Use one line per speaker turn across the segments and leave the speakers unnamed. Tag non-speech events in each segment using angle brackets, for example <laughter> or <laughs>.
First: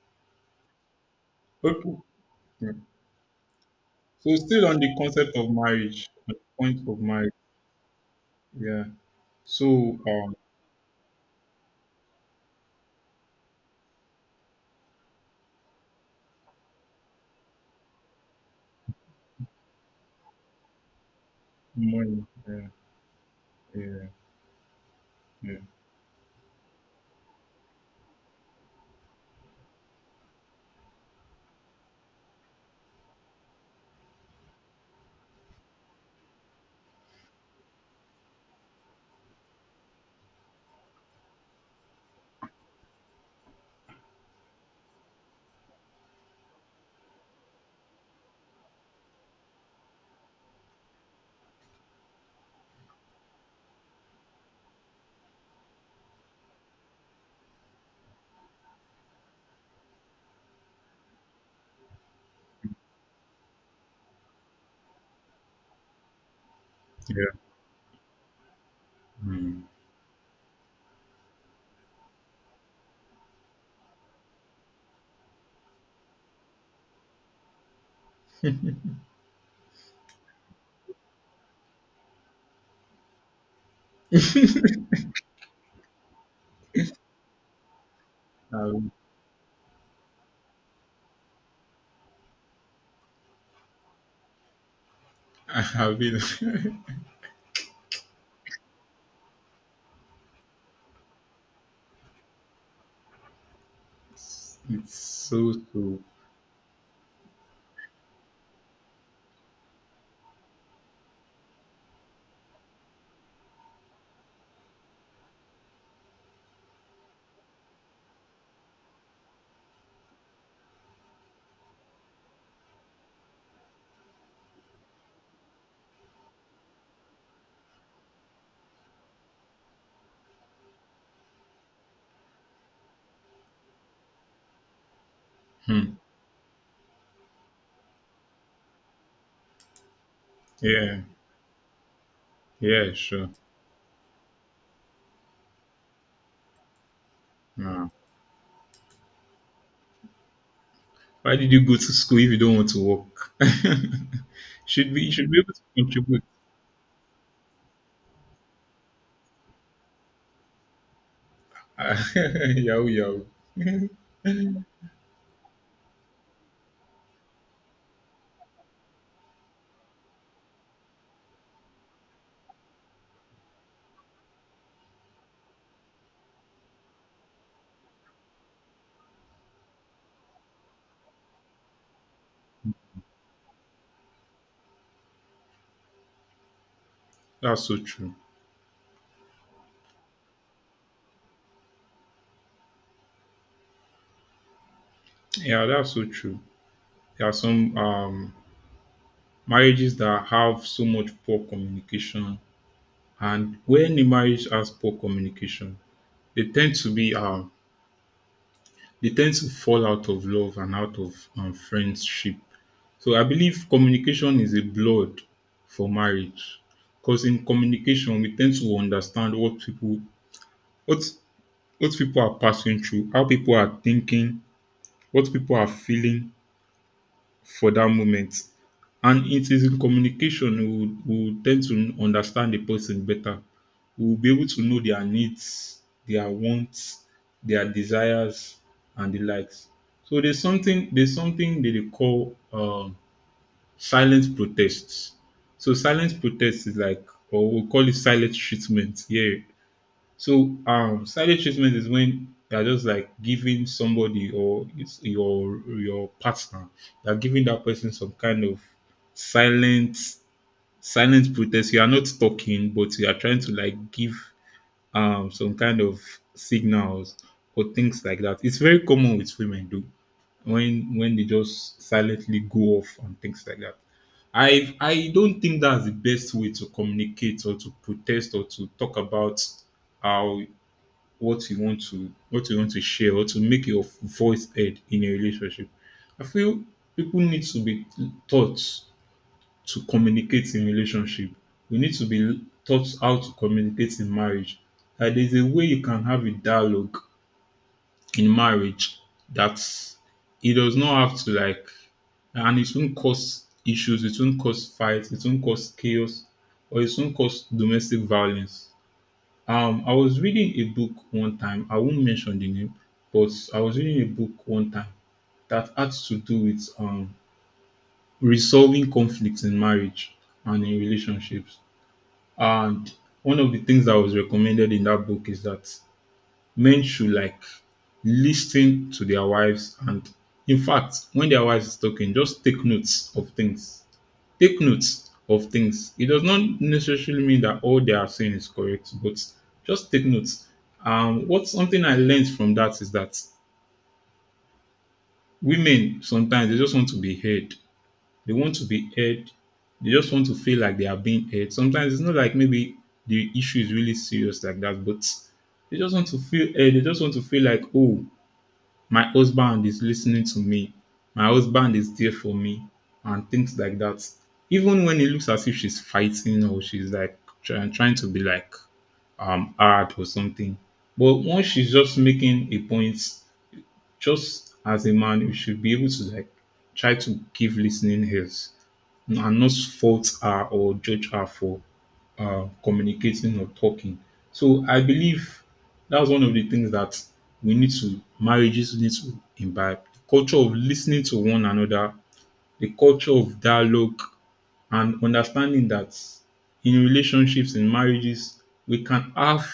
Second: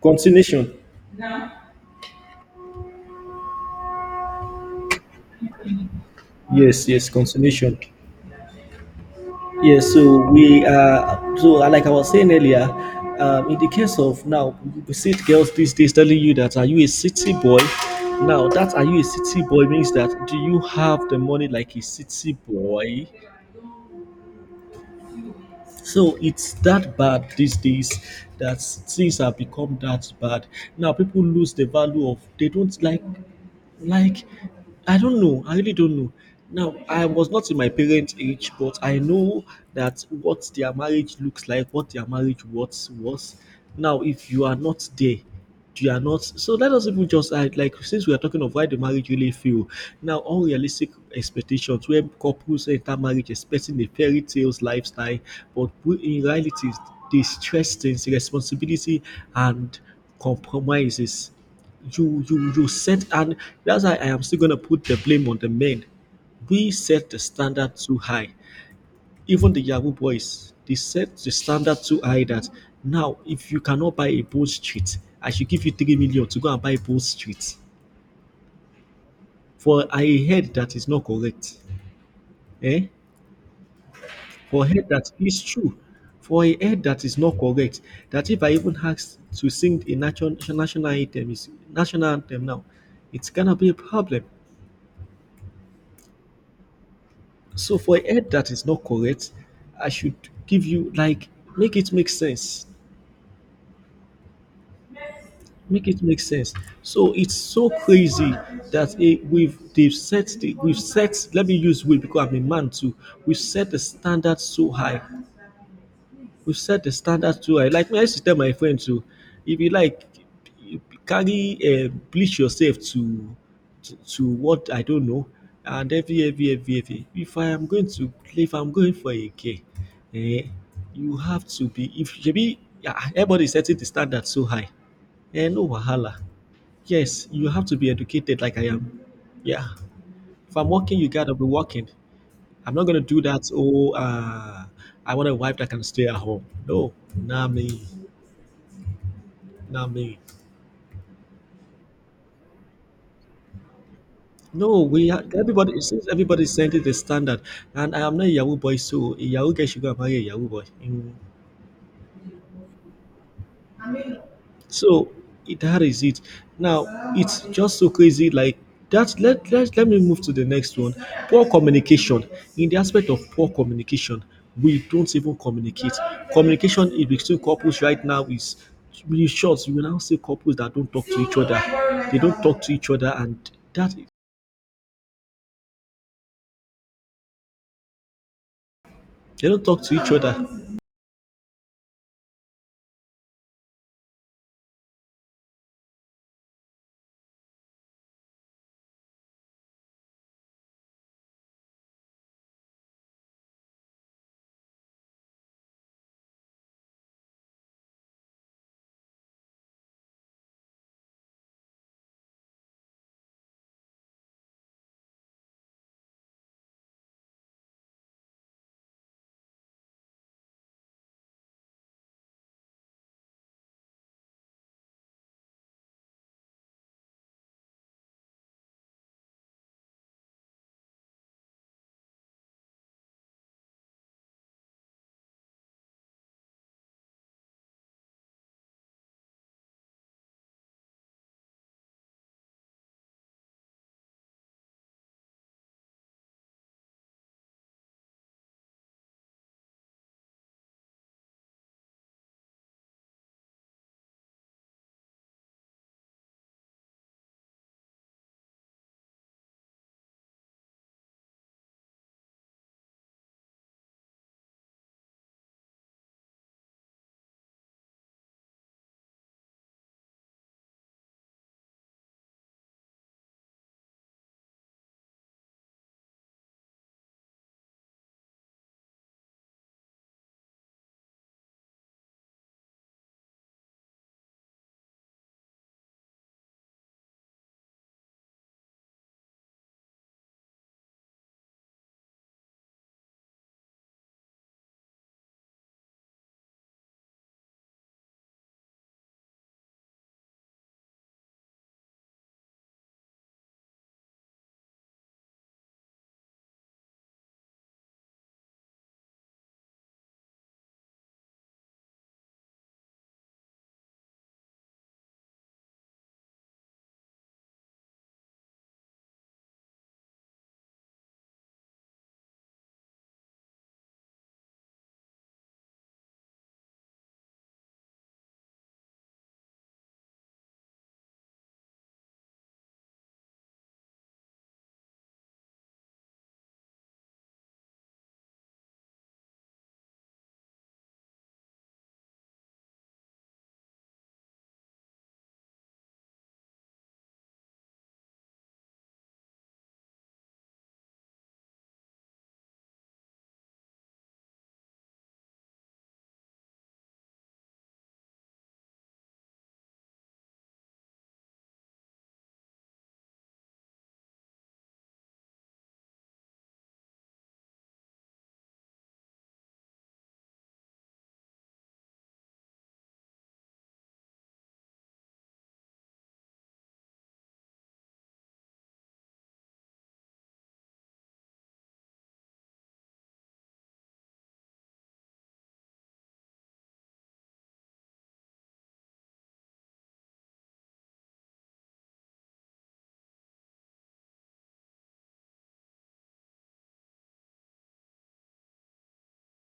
Continuation.
Okay. Yeah. So still on the concept of marriage, on the
Yes,
point of
yes,
marriage,
continuation.
yeah.
Yes,
So
so
um,
we are, so uh, like I was saying earlier, in the case of now, we see girls these days telling you that, are you a city boy? Now, that are you a city boy means that, do you have the money like a
money,
city boy?
yeah, yeah,
So it's that bad these days that things have become that bad. Now people lose the value of they don't like Like, I don't know. I really don't know. Now, I was not in my parents' age, but I know that what their marriage looks like, what their marriage was. Now, if you are not there, you are not. So let us even just add, like, since we are talking of why the marriage really fail. Now, unrealistic expectations where couples enter marriage expecting a fairy tales lifestyle, in reality, the stress things, responsibility, and compromises you set, and that's why I am still gonna put the blame on the men. We set the
yeah.
standard too high. Even
Hmm.
the Yahoo boys, they set the standard too high that now if you cannot buy a boat street, I should give you 3 million to go and buy a boat street. For a head that is not correct. Eh? For a head that is true. For a head that is not correct. That if I even
Um,
ask to sing a national anthem, is national anthem now, it's gonna be a problem.
<laughs> I have been. <laughs>
So for a head that is not correct, I should give you, like, make it make sense.
It's so
Make
so.
it make sense. So it's so crazy that we've set let me use will because I'm a man too. We've set the standard so high, we set the standard too high. Like me, I used to tell my friends too, if you like, you carry bleach yourself to, to what I don't know, and every. If I am going to if I'm going for a gay, eh, you have to be. If maybe everybody is setting the standard so high, eh, no
Hmm.
wahala. Yes, you have to be educated like I am. Yeah, if I'm working,
Yeah,
you gotta be working. I'm not
yeah,
gonna do
sure.
that. Oh, I want a wife that can stay at home. No, not me,
Yeah.
not me.
Why did you go to school if you don't want to work? <laughs>
No,
should be
we are,
should be able to
everybody. It seems
contribute.
everybody sent it the standard, and I am not a Yahoo boy, so a Yahoo girl should go and marry a Yahoo boy. Mm.
Ah, <laughs> yahoo yahoo. <laughs>
So that is it. Now it's just so crazy. Like that. Let me move to the next one. Poor communication. In the aspect of poor communication, we don't even communicate. Communication in between couples right now is really short. You will now see couples that don't talk to each other. They don't talk to each other, and that
That's so true.
they don't talk to each other.
Yeah, that's so true. There are some marriages that have so much poor communication, and when a marriage has poor communication, they tend to be they tend to fall out of love and out of friendship. So I believe communication is a blood for marriage, because in communication we tend to understand what what people are passing through, how people are thinking, what people are feeling, for that moment. And it is in communication we will tend to understand the person better. We will be able to know their needs, their wants, their desires, and the likes. So there's something that they call silent protests. So silent protests is like, or we call it silent treatment. Yeah, so silent treatment is when they're just like giving somebody, or it's your partner, they're giving that person some kind of silent silent protest. You are not talking, but you are trying to like give some kind of signals or things like that. It's very common with women though, when they just silently go off and things like that. I don't think that's the best way to communicate or to protest or to talk about how what you want to share, or to make your voice heard in a relationship. I feel people need to be taught to communicate in relationship. We need to be taught how to communicate in marriage. Like, there's a way you can have a dialogue in marriage that it does not have to like and it won't cause issues, it won't cause fights, it won't cause chaos, or it won't cause domestic violence. I was reading a book one time. I won't mention the name, but I was reading a book one time that had to do with resolving conflicts in marriage and in relationships. And one of the things that was recommended in that book is that men should like listen to their wives, and in fact, when their wives is talking, just take notes of things. It does not necessarily mean that all they are saying is correct, but just take notes. What something I learned from that is that women sometimes they just want to be heard. They want to be heard. They just want to feel like they are being heard. Sometimes it's not like maybe the issue is really serious like that, but they just want to feel heard. They just want to feel like, oh, my husband is listening to me. My husband is there for me and things like that. Even when it looks as if she's fighting or she's like trying to be like hard or something. But once she's just making a point, just as a man, you should be able to like try to give listening ears and not fault her or judge her for communicating or talking. So I believe that's one of the things that we need to marriages need to imbibe the culture of listening to one another, the culture of dialogue, and understanding that in relationships, in marriages, we can have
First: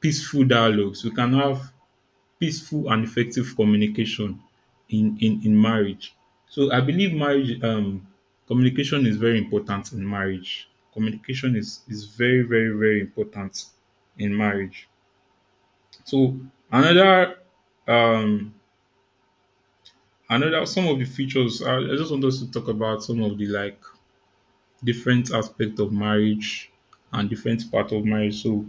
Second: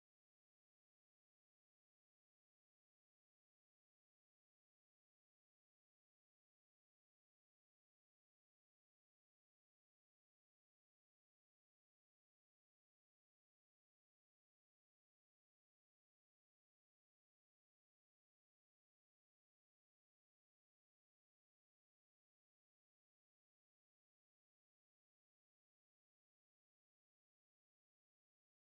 peaceful dialogues, we can have peaceful and effective communication in marriage. So I believe marriage communication is very important in marriage. Communication is very important in marriage. So another um another some of the features I just want us to talk about some of the like different aspect of marriage and different part of marriage. So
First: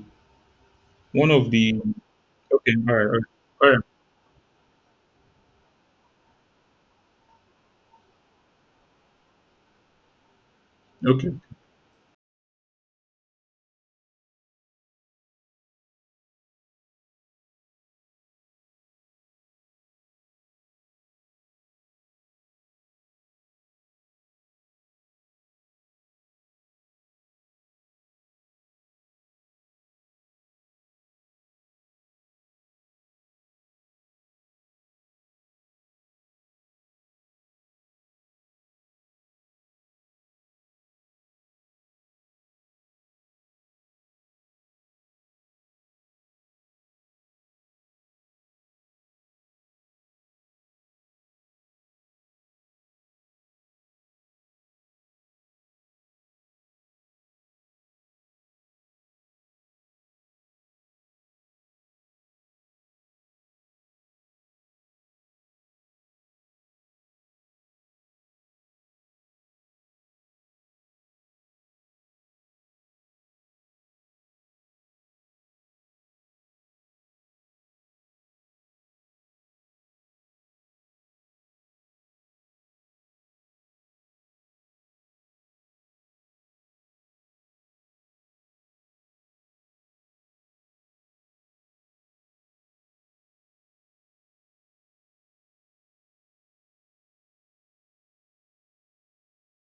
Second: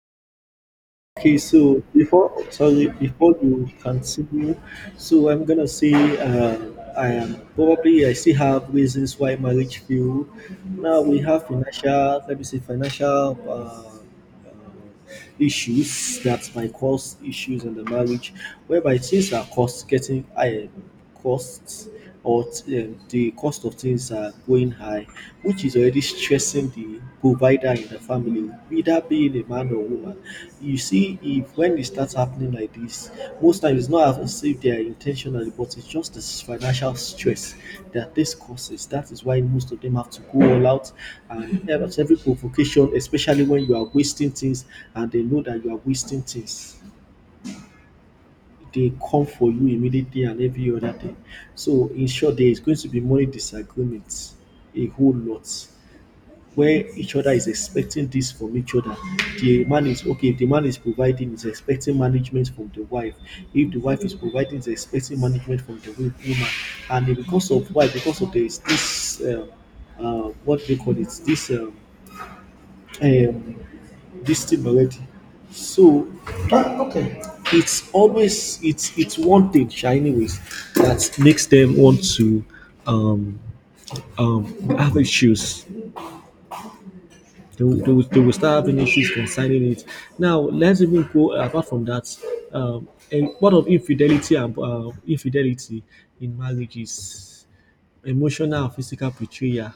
one
Okay,
of the
so before,
okay,
sorry, before
all
you
right.
continue, so I'm gonna say, I am probably I still have reasons why marriage failed. Now we
Okay,
have financial, let me say financial issues that might cause issues in the marriage, whereby things are cost getting higher costs or the cost of things are going high, which is already stressing the provider in the family, either being a man or woman. You see, if when it starts happening like this, most times it's not as if they are intentionally, but it's just this financial stress that this causes. That is why most of them have to go all out and help at every provocation, especially when you are wasting things, and they know that you are wasting things, they come for you immediately and every other thing. So in short, there is going to be money disagreements a whole lot where each other is expecting this from each other. The man is okay, if the man is providing, is expecting management from the wife. If the wife is providing, is expecting management from the woman. And then because of why, because of there is this what do you call it, this um, this thing already. So Ah, okay. it's always it's one thing, sha, anyways, that makes them want to um um have issues. They will start having issues concerning it. Now let's even go apart from that. And what of infidelity, and infidelity in marriages, emotional and physical betrayal.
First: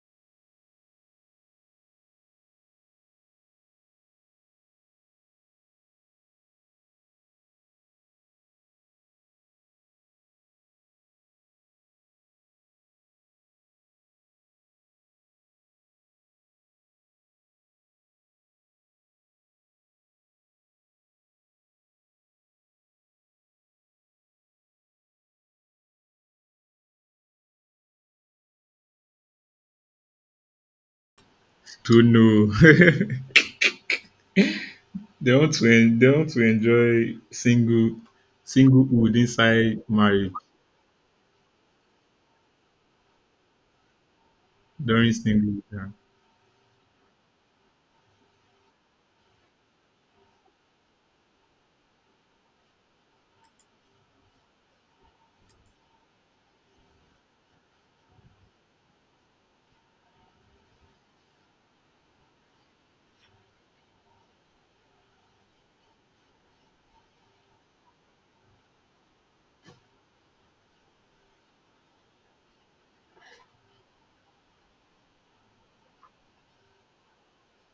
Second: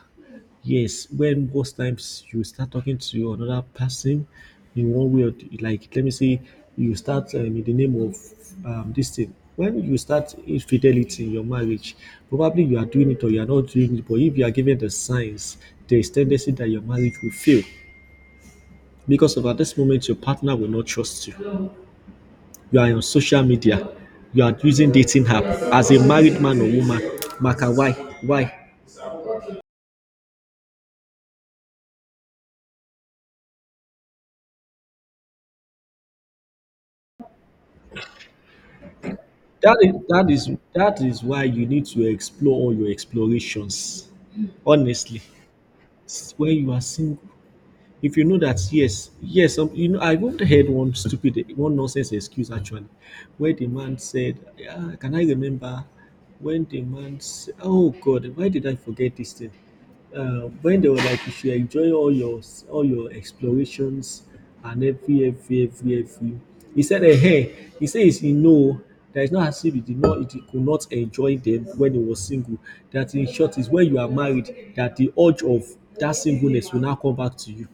Yes, when most times you start talking to another person in one way or the, like let me say you start in the name of this thing. When you start infidelity in your marriage, probably you are doing it or you are not doing it. But if you are given the signs, there is tendency that your marriage will fail because of at this moment your partner will not trust you. You are on social media, you are using dating app as a married man or woman. Maka, why, why?
don't know. <laughs> They want to they want to enjoy singlehood
That
inside marriage
is why you need to explore all your explorations.
during
Honestly,
singlehood. Yeah.
when you are single, if you know that, yes, yes, some, you know, I even heard one stupid, one nonsense excuse actually, where the man said, ah, "Can I remember when the man? Said, oh God, why did I forget this thing?" When they were like, you should enjoy all your explorations and every. He said, "Eh, hey, he says he know that it's not as if he could not enjoy them when he was single. That in short is when you are married, that the urge of that singleness will now come back to you.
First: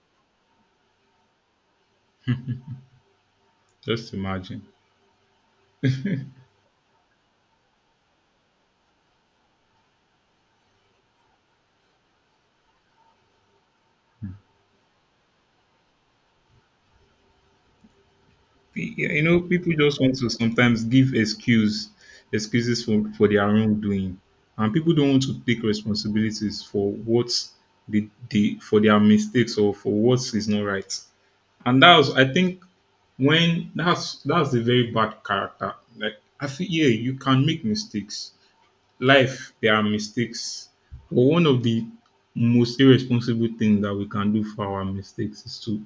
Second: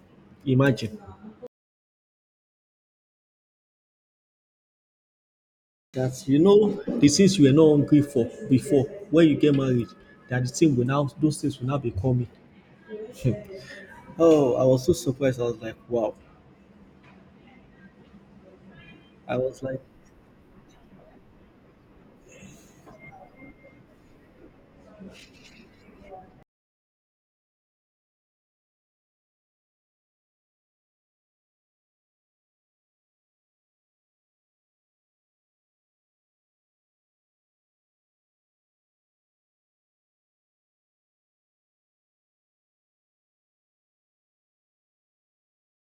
Imagine
Just imagine.
that you know the things you were not hungry for before when you get married, that the thing will now those things will now be coming. <laughs> Oh, I was so surprised. I was like, wow.
Yeah, you
I
know,
was
people
like,
just want to sometimes give excuses for their wrongdoing, and people don't want to take responsibilities for what they for their mistakes or for what is not right. And that was, I think, when that's the very bad character. Like, I feel, yeah, you can make mistakes, life there are mistakes, but one of the most irresponsible things that we can do for our mistakes is to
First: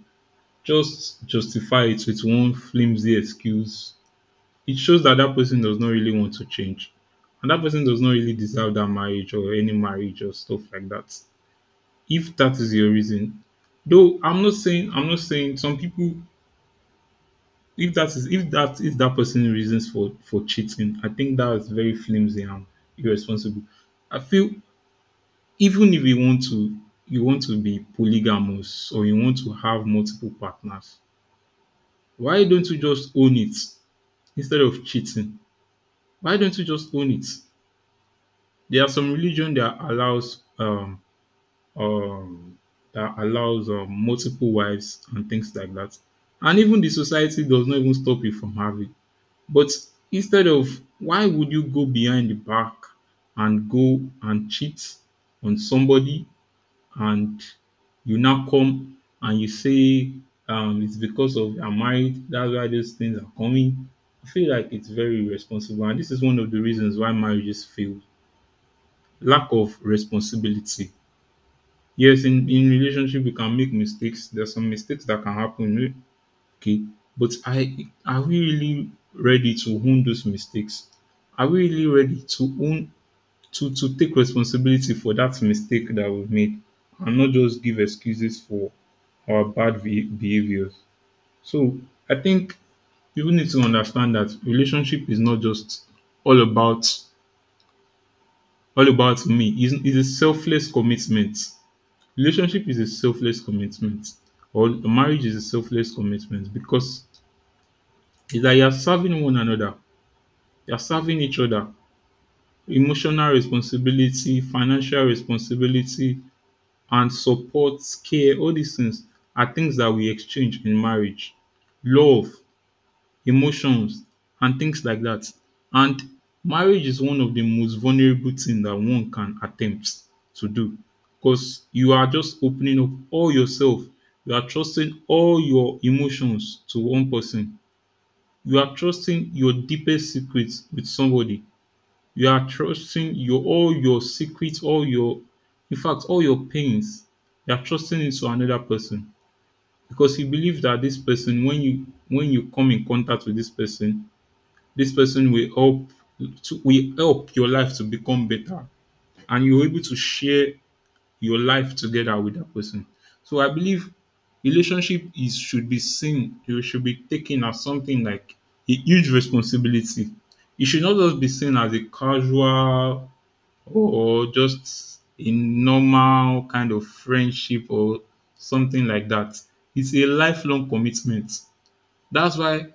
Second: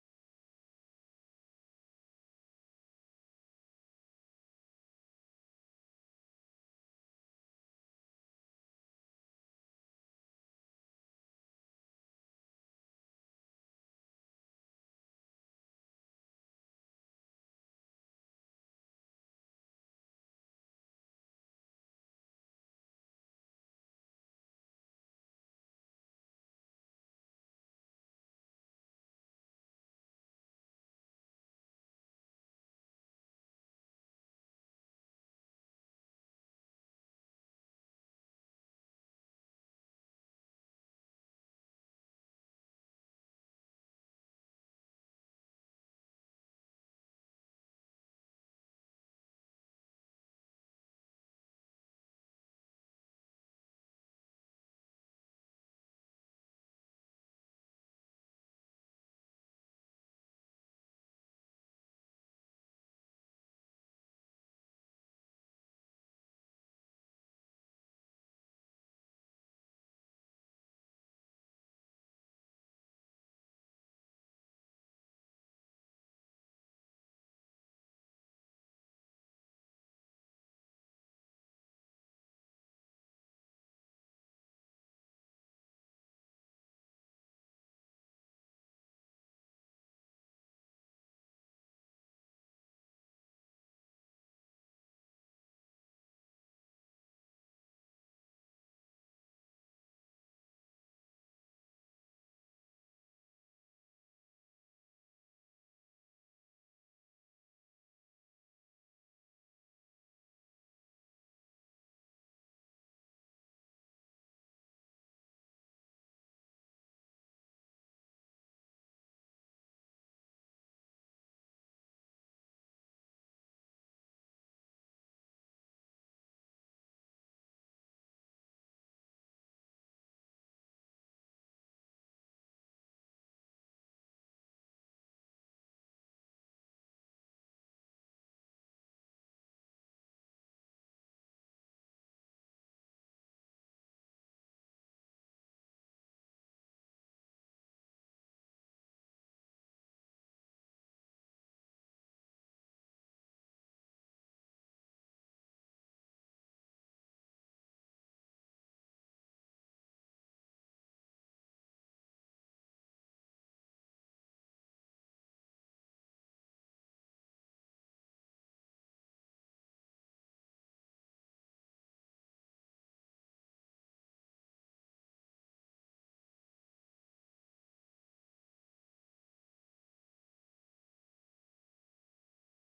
just justify it with one flimsy excuse. It shows that that person does not really want to change. And that person does not really deserve that marriage or any marriage or stuff like that. If that is your reason, though, I'm not saying some people. If that is that person's reasons for cheating, I think that is very flimsy and irresponsible. I feel, even if you want to you want to be polygamous, or you want to have multiple partners, why don't you just own it instead of cheating? Why don't you just own it? There are some religion um that allows multiple wives and things like that. And even the society does not even stop you from having. But instead of why would you go behind the back and go and cheat on somebody, and you now come and you say, it's because of I'm married, that's why those things are coming. I feel like it's very irresponsible, and this is one of the reasons why marriages fail. Lack of responsibility. Yes, in relationship we can make mistakes. There's some mistakes that can happen. Okay, but I are we really ready to own those mistakes? Are we really ready to own to take responsibility for that mistake that we've made, and not just give excuses for or bad behaviors. So I think people need to understand that relationship is not just all about all about me. It's a selfless commitment. Relationship is a selfless commitment, or marriage is a selfless commitment, because it's that you are serving one another, you are serving each other, emotional responsibility, financial responsibility, and support, care. All these things are things that we exchange in marriage. Love, emotions and things like that. And marriage is one of the most vulnerable things that one can attempt to do, because you are just opening up all yourself. You are trusting all your emotions to one person. You are trusting your deepest secrets with somebody. You are trusting your all your secrets, all your, in fact, all your pains. You are trusting it to another person, because you believe that this person, when you come in contact with this person will help your life to become better, and you're able to share your life together with that person. So I believe relationship is should be seen, it should be taken as something like a huge responsibility. It should not just be seen as a casual or just a normal kind of friendship or something like that. It's a lifelong commitment. That's why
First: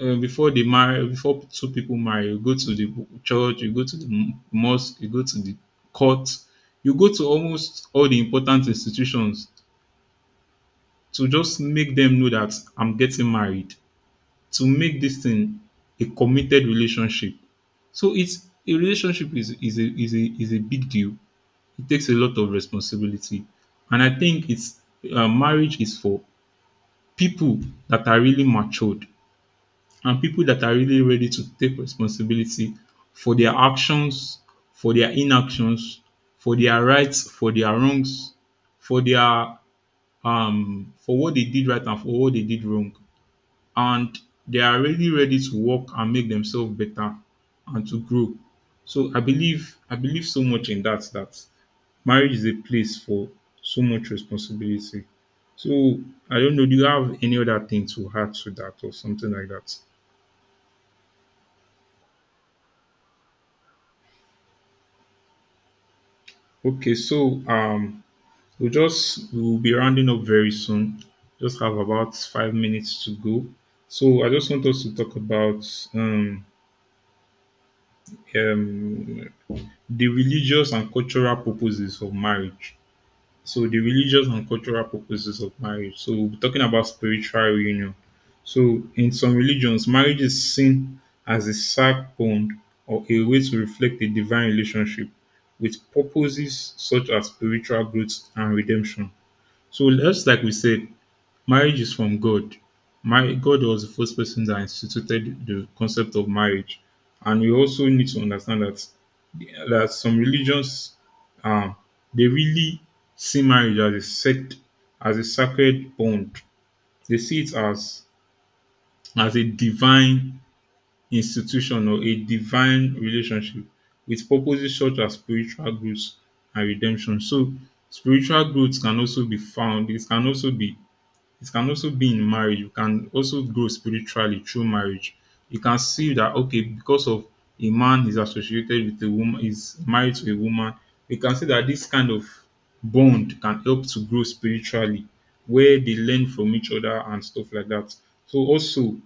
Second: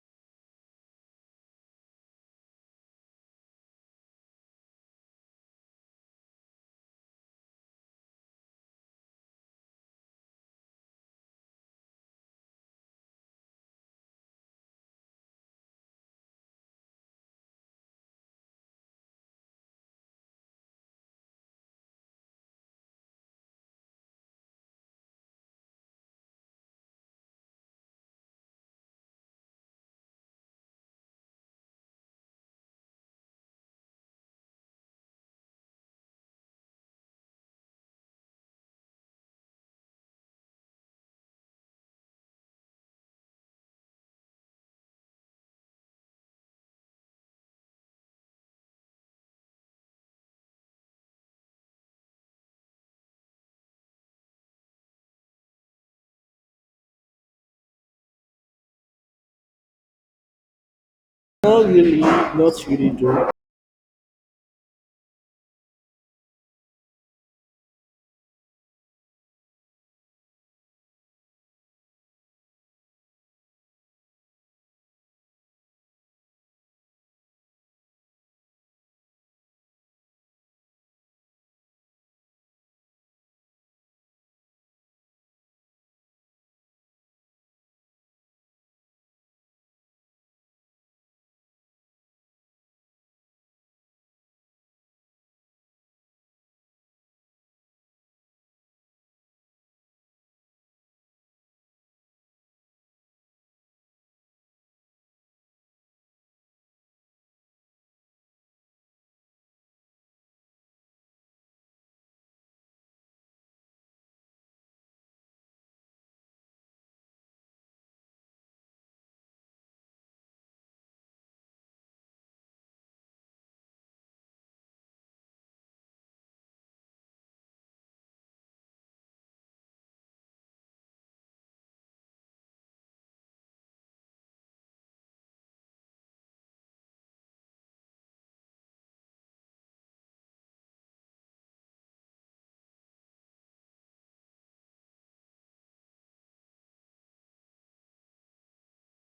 before they marry, before two people marry, you go to the church, you go to the mosque, you go to the court, you go to almost all the important institutions to just make them know that I'm getting married, to make this thing a committed relationship. So it's a relationship is a is a big deal. It takes a lot of responsibility, and I think it's marriage is for people that are really matured, and people that are really ready to take responsibility for their actions, for their inactions, for their rights, for their wrongs, for their for what they did right and for what they did wrong. And they are really ready to work and make themselves better and to grow. So I believe so much in that, that marriage is a place for so much responsibility. So I don't know, do you have any other thing to add to that or something like that?
Not really, not really though.
Okay, so we'll just we'll be rounding up very soon. Just have about 5 minutes to go. So I just want us to talk about um, um, the religious and cultural purposes of marriage. So the religious and cultural purposes of marriage. So we'll be talking about spiritual union. So in some religions, marriage is seen as a sacred bond or a way to reflect a divine relationship with purposes such as spiritual growth and redemption. So just like we said, marriage is from God. My God was the first person that instituted the concept of marriage, and we also need to understand that some religions, um, they really see marriage as a sect, as a sacred bond. They see it as a divine institution or a divine relationship with purposes such as spiritual growth and redemption. So spiritual growth can also be found. It can also be in marriage. You can also grow spiritually through marriage. You can see that okay, because of a man is associated with a woman, is married to a woman. You can see that this kind of bond can help to grow spiritually, where they learn from each other and stuff like that. So also,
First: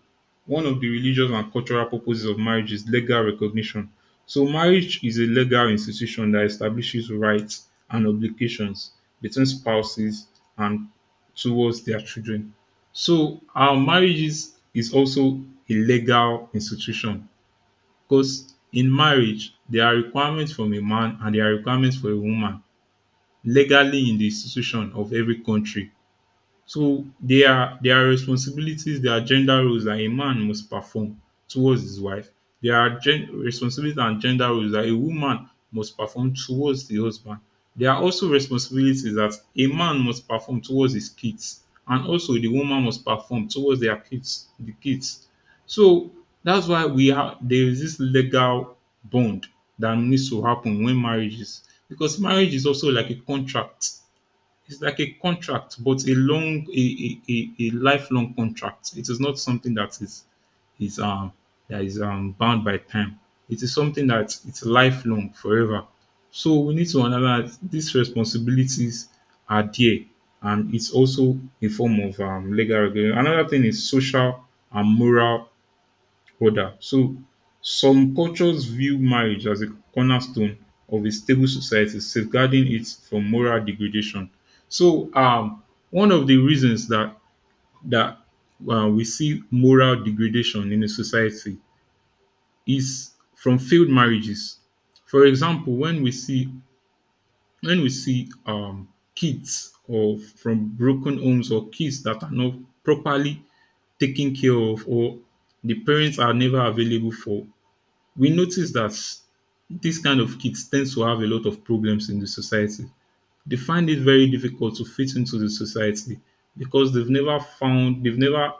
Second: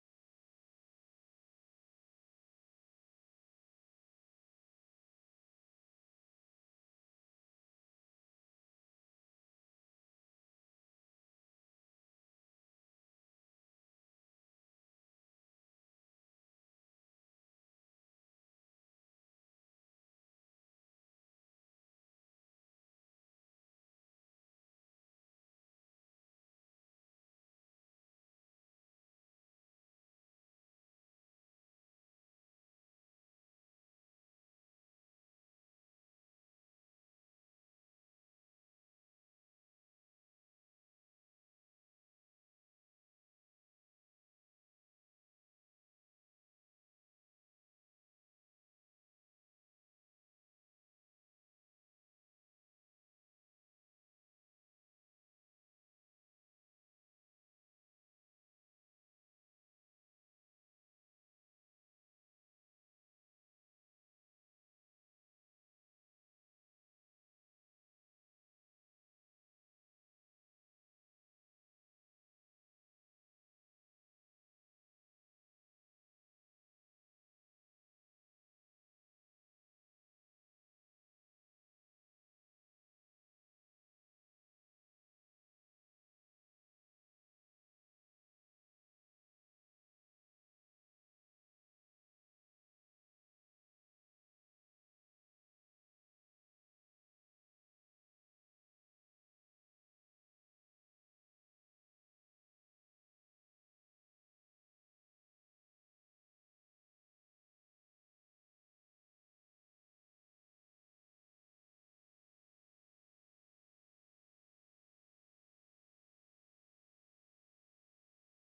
one of the religious and cultural purposes of marriage is legal recognition. So marriage is a legal institution that establishes rights and obligations between spouses and towards their children. So our marriages is also a legal institution because in marriage there are requirements from a man and there are requirements for a woman legally in the institution of every country, so there are responsibilities, there are gender roles that a man must perform towards his wife. There are responsibilities and gender roles that a woman must perform towards the husband. There are also responsibilities that a man must perform towards his kids, and also the woman must perform towards their kids, the kids. So that's why we have there is this legal bond that needs to happen when marriage is, because marriage is also like a contract, it's like a contract, but a long, a lifelong contract. It is not something that is that is bound by time. It is something that it's lifelong, forever. So we need to analyze these responsibilities are there, and it's also a form of legal regulation. Another thing is social and moral Brother, so some cultures view marriage as a cornerstone of a stable society, safeguarding it from moral degradation. So, one of the reasons that that we see moral degradation in a society is from failed marriages. For example, when we see when we see um, kids or from broken homes or kids that are not properly taken care of or the parents are never available for, we notice that this kind of kids tends to have a lot of problems in the society. They find it very difficult to fit into the society because they've never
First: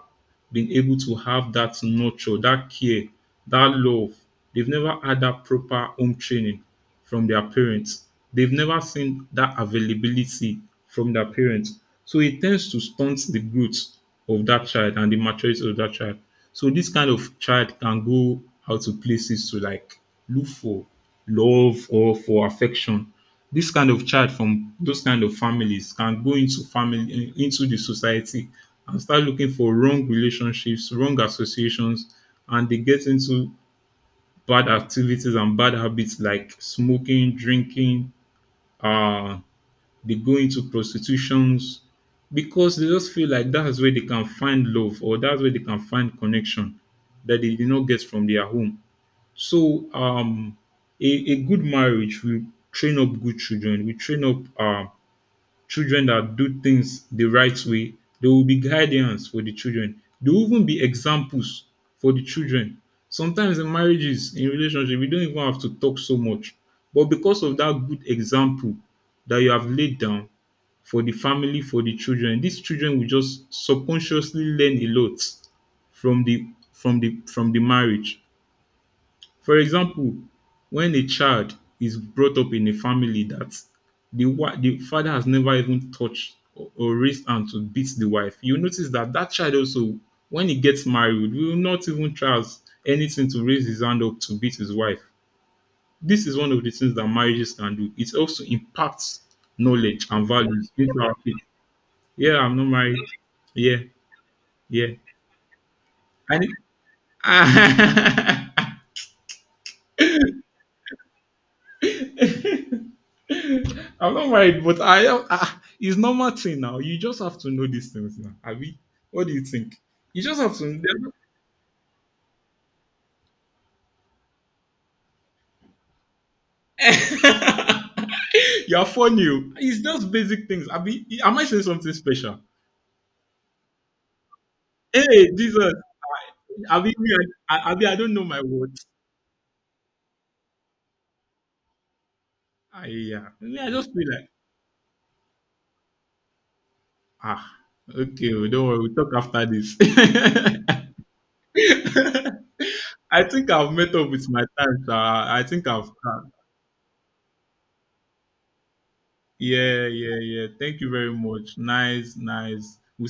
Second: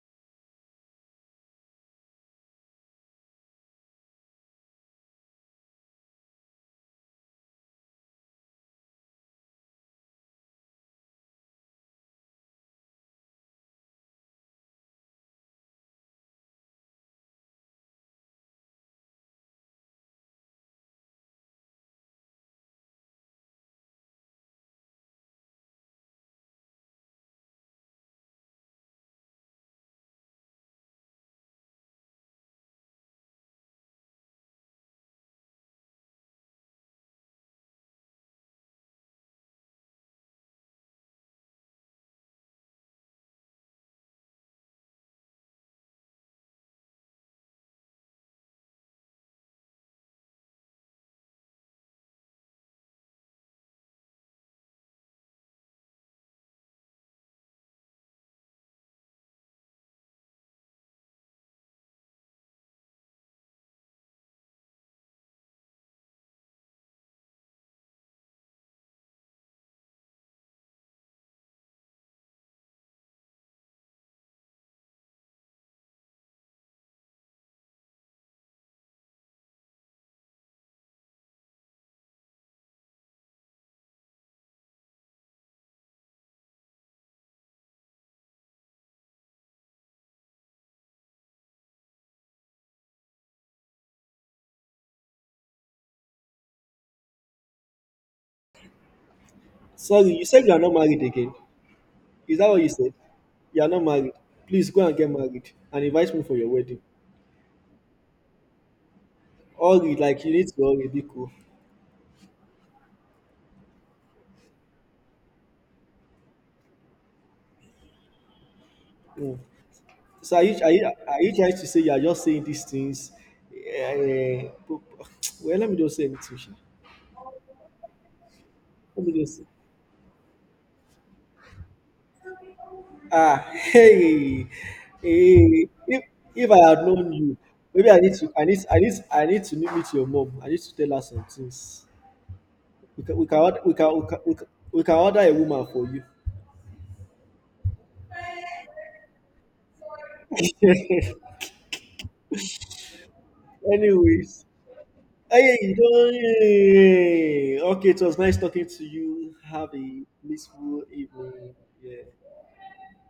been able to have that nurture, that care, that love. They've never had that proper home training from their parents. They've never seen that availability from their parents. So it tends to stunt the growth of that child and the maturity of that child. So this kind of child can go out to places to like look for love or for affection. This kind of child from those kind of families can go into family into the society and start looking for wrong relationships, wrong associations, and they get into bad activities and bad habits like smoking, drinking. Uh, they go into prostitutions because they just feel like that's where they can find love or that's where they can find connection that they did not get from their home. So, a good marriage will train up good children, will train up children that do things the right way. There will be guidance for the children. There will even be examples for the children. Sometimes in marriages, in relationship, we don't even have to talk so much. But because of that good example that you have laid down for the family, for the children, these children will just subconsciously learn a lot from the marriage. For example, when a child is brought up in a family that the father has never even touched or raised hand to beat the wife, you notice that that child also, when he gets married, will not even try as anything to raise his hand up to beat his wife. This is one of the things that marriages can do. It also impacts knowledge
Sorry, you
and
said you are
values
not
into
married
our
again.
kids.
Is
Yeah,
that
I'm
what
not
you said?
married.
You are
Yeah,
not married. Please go
yeah.
and get married and invite me for
And
your
it,
wedding.
<laughs>
Hurry, like, you need to hurry, be cool.
I'm not worried, but I am. Ah, ah, it's normal thing now. You just have to know these things now. Abi, what do
Mm.
you think? You
So
just
are you,
have to.
are you trying to say you are just saying these things? Eh, bu- <tsk> well, let me just say anything. Sha.
<laughs> You're
Let me
funny.
just say.
Oh. It's just basic things. Abi, am I saying something special?
Ah, hey,
Hey,
hey.
Jesus.
If I had
Abi, me,
known you,
I, Abi,
maybe
I
I
don't
need
know
to,
my words.
I need to meet your mom. I need to tell her some things.
I,
We
yeah.
can
Me,
order,
I
we
just
can
feel
we can,
like
we can, We can order a woman for you.
ah, okay. Oh, don't worry. We'll talk after this. <laughs>
<laughs>
I think I've met up with my
Anyways,
time. Sha. I
hey,
think
you
I've.
don't- hey. Okay. It was nice talking to you. Have
Yeah,
a
yeah, yeah. Thank
blissful
you very
evening.
much.
Yeah.
Nice, nice. We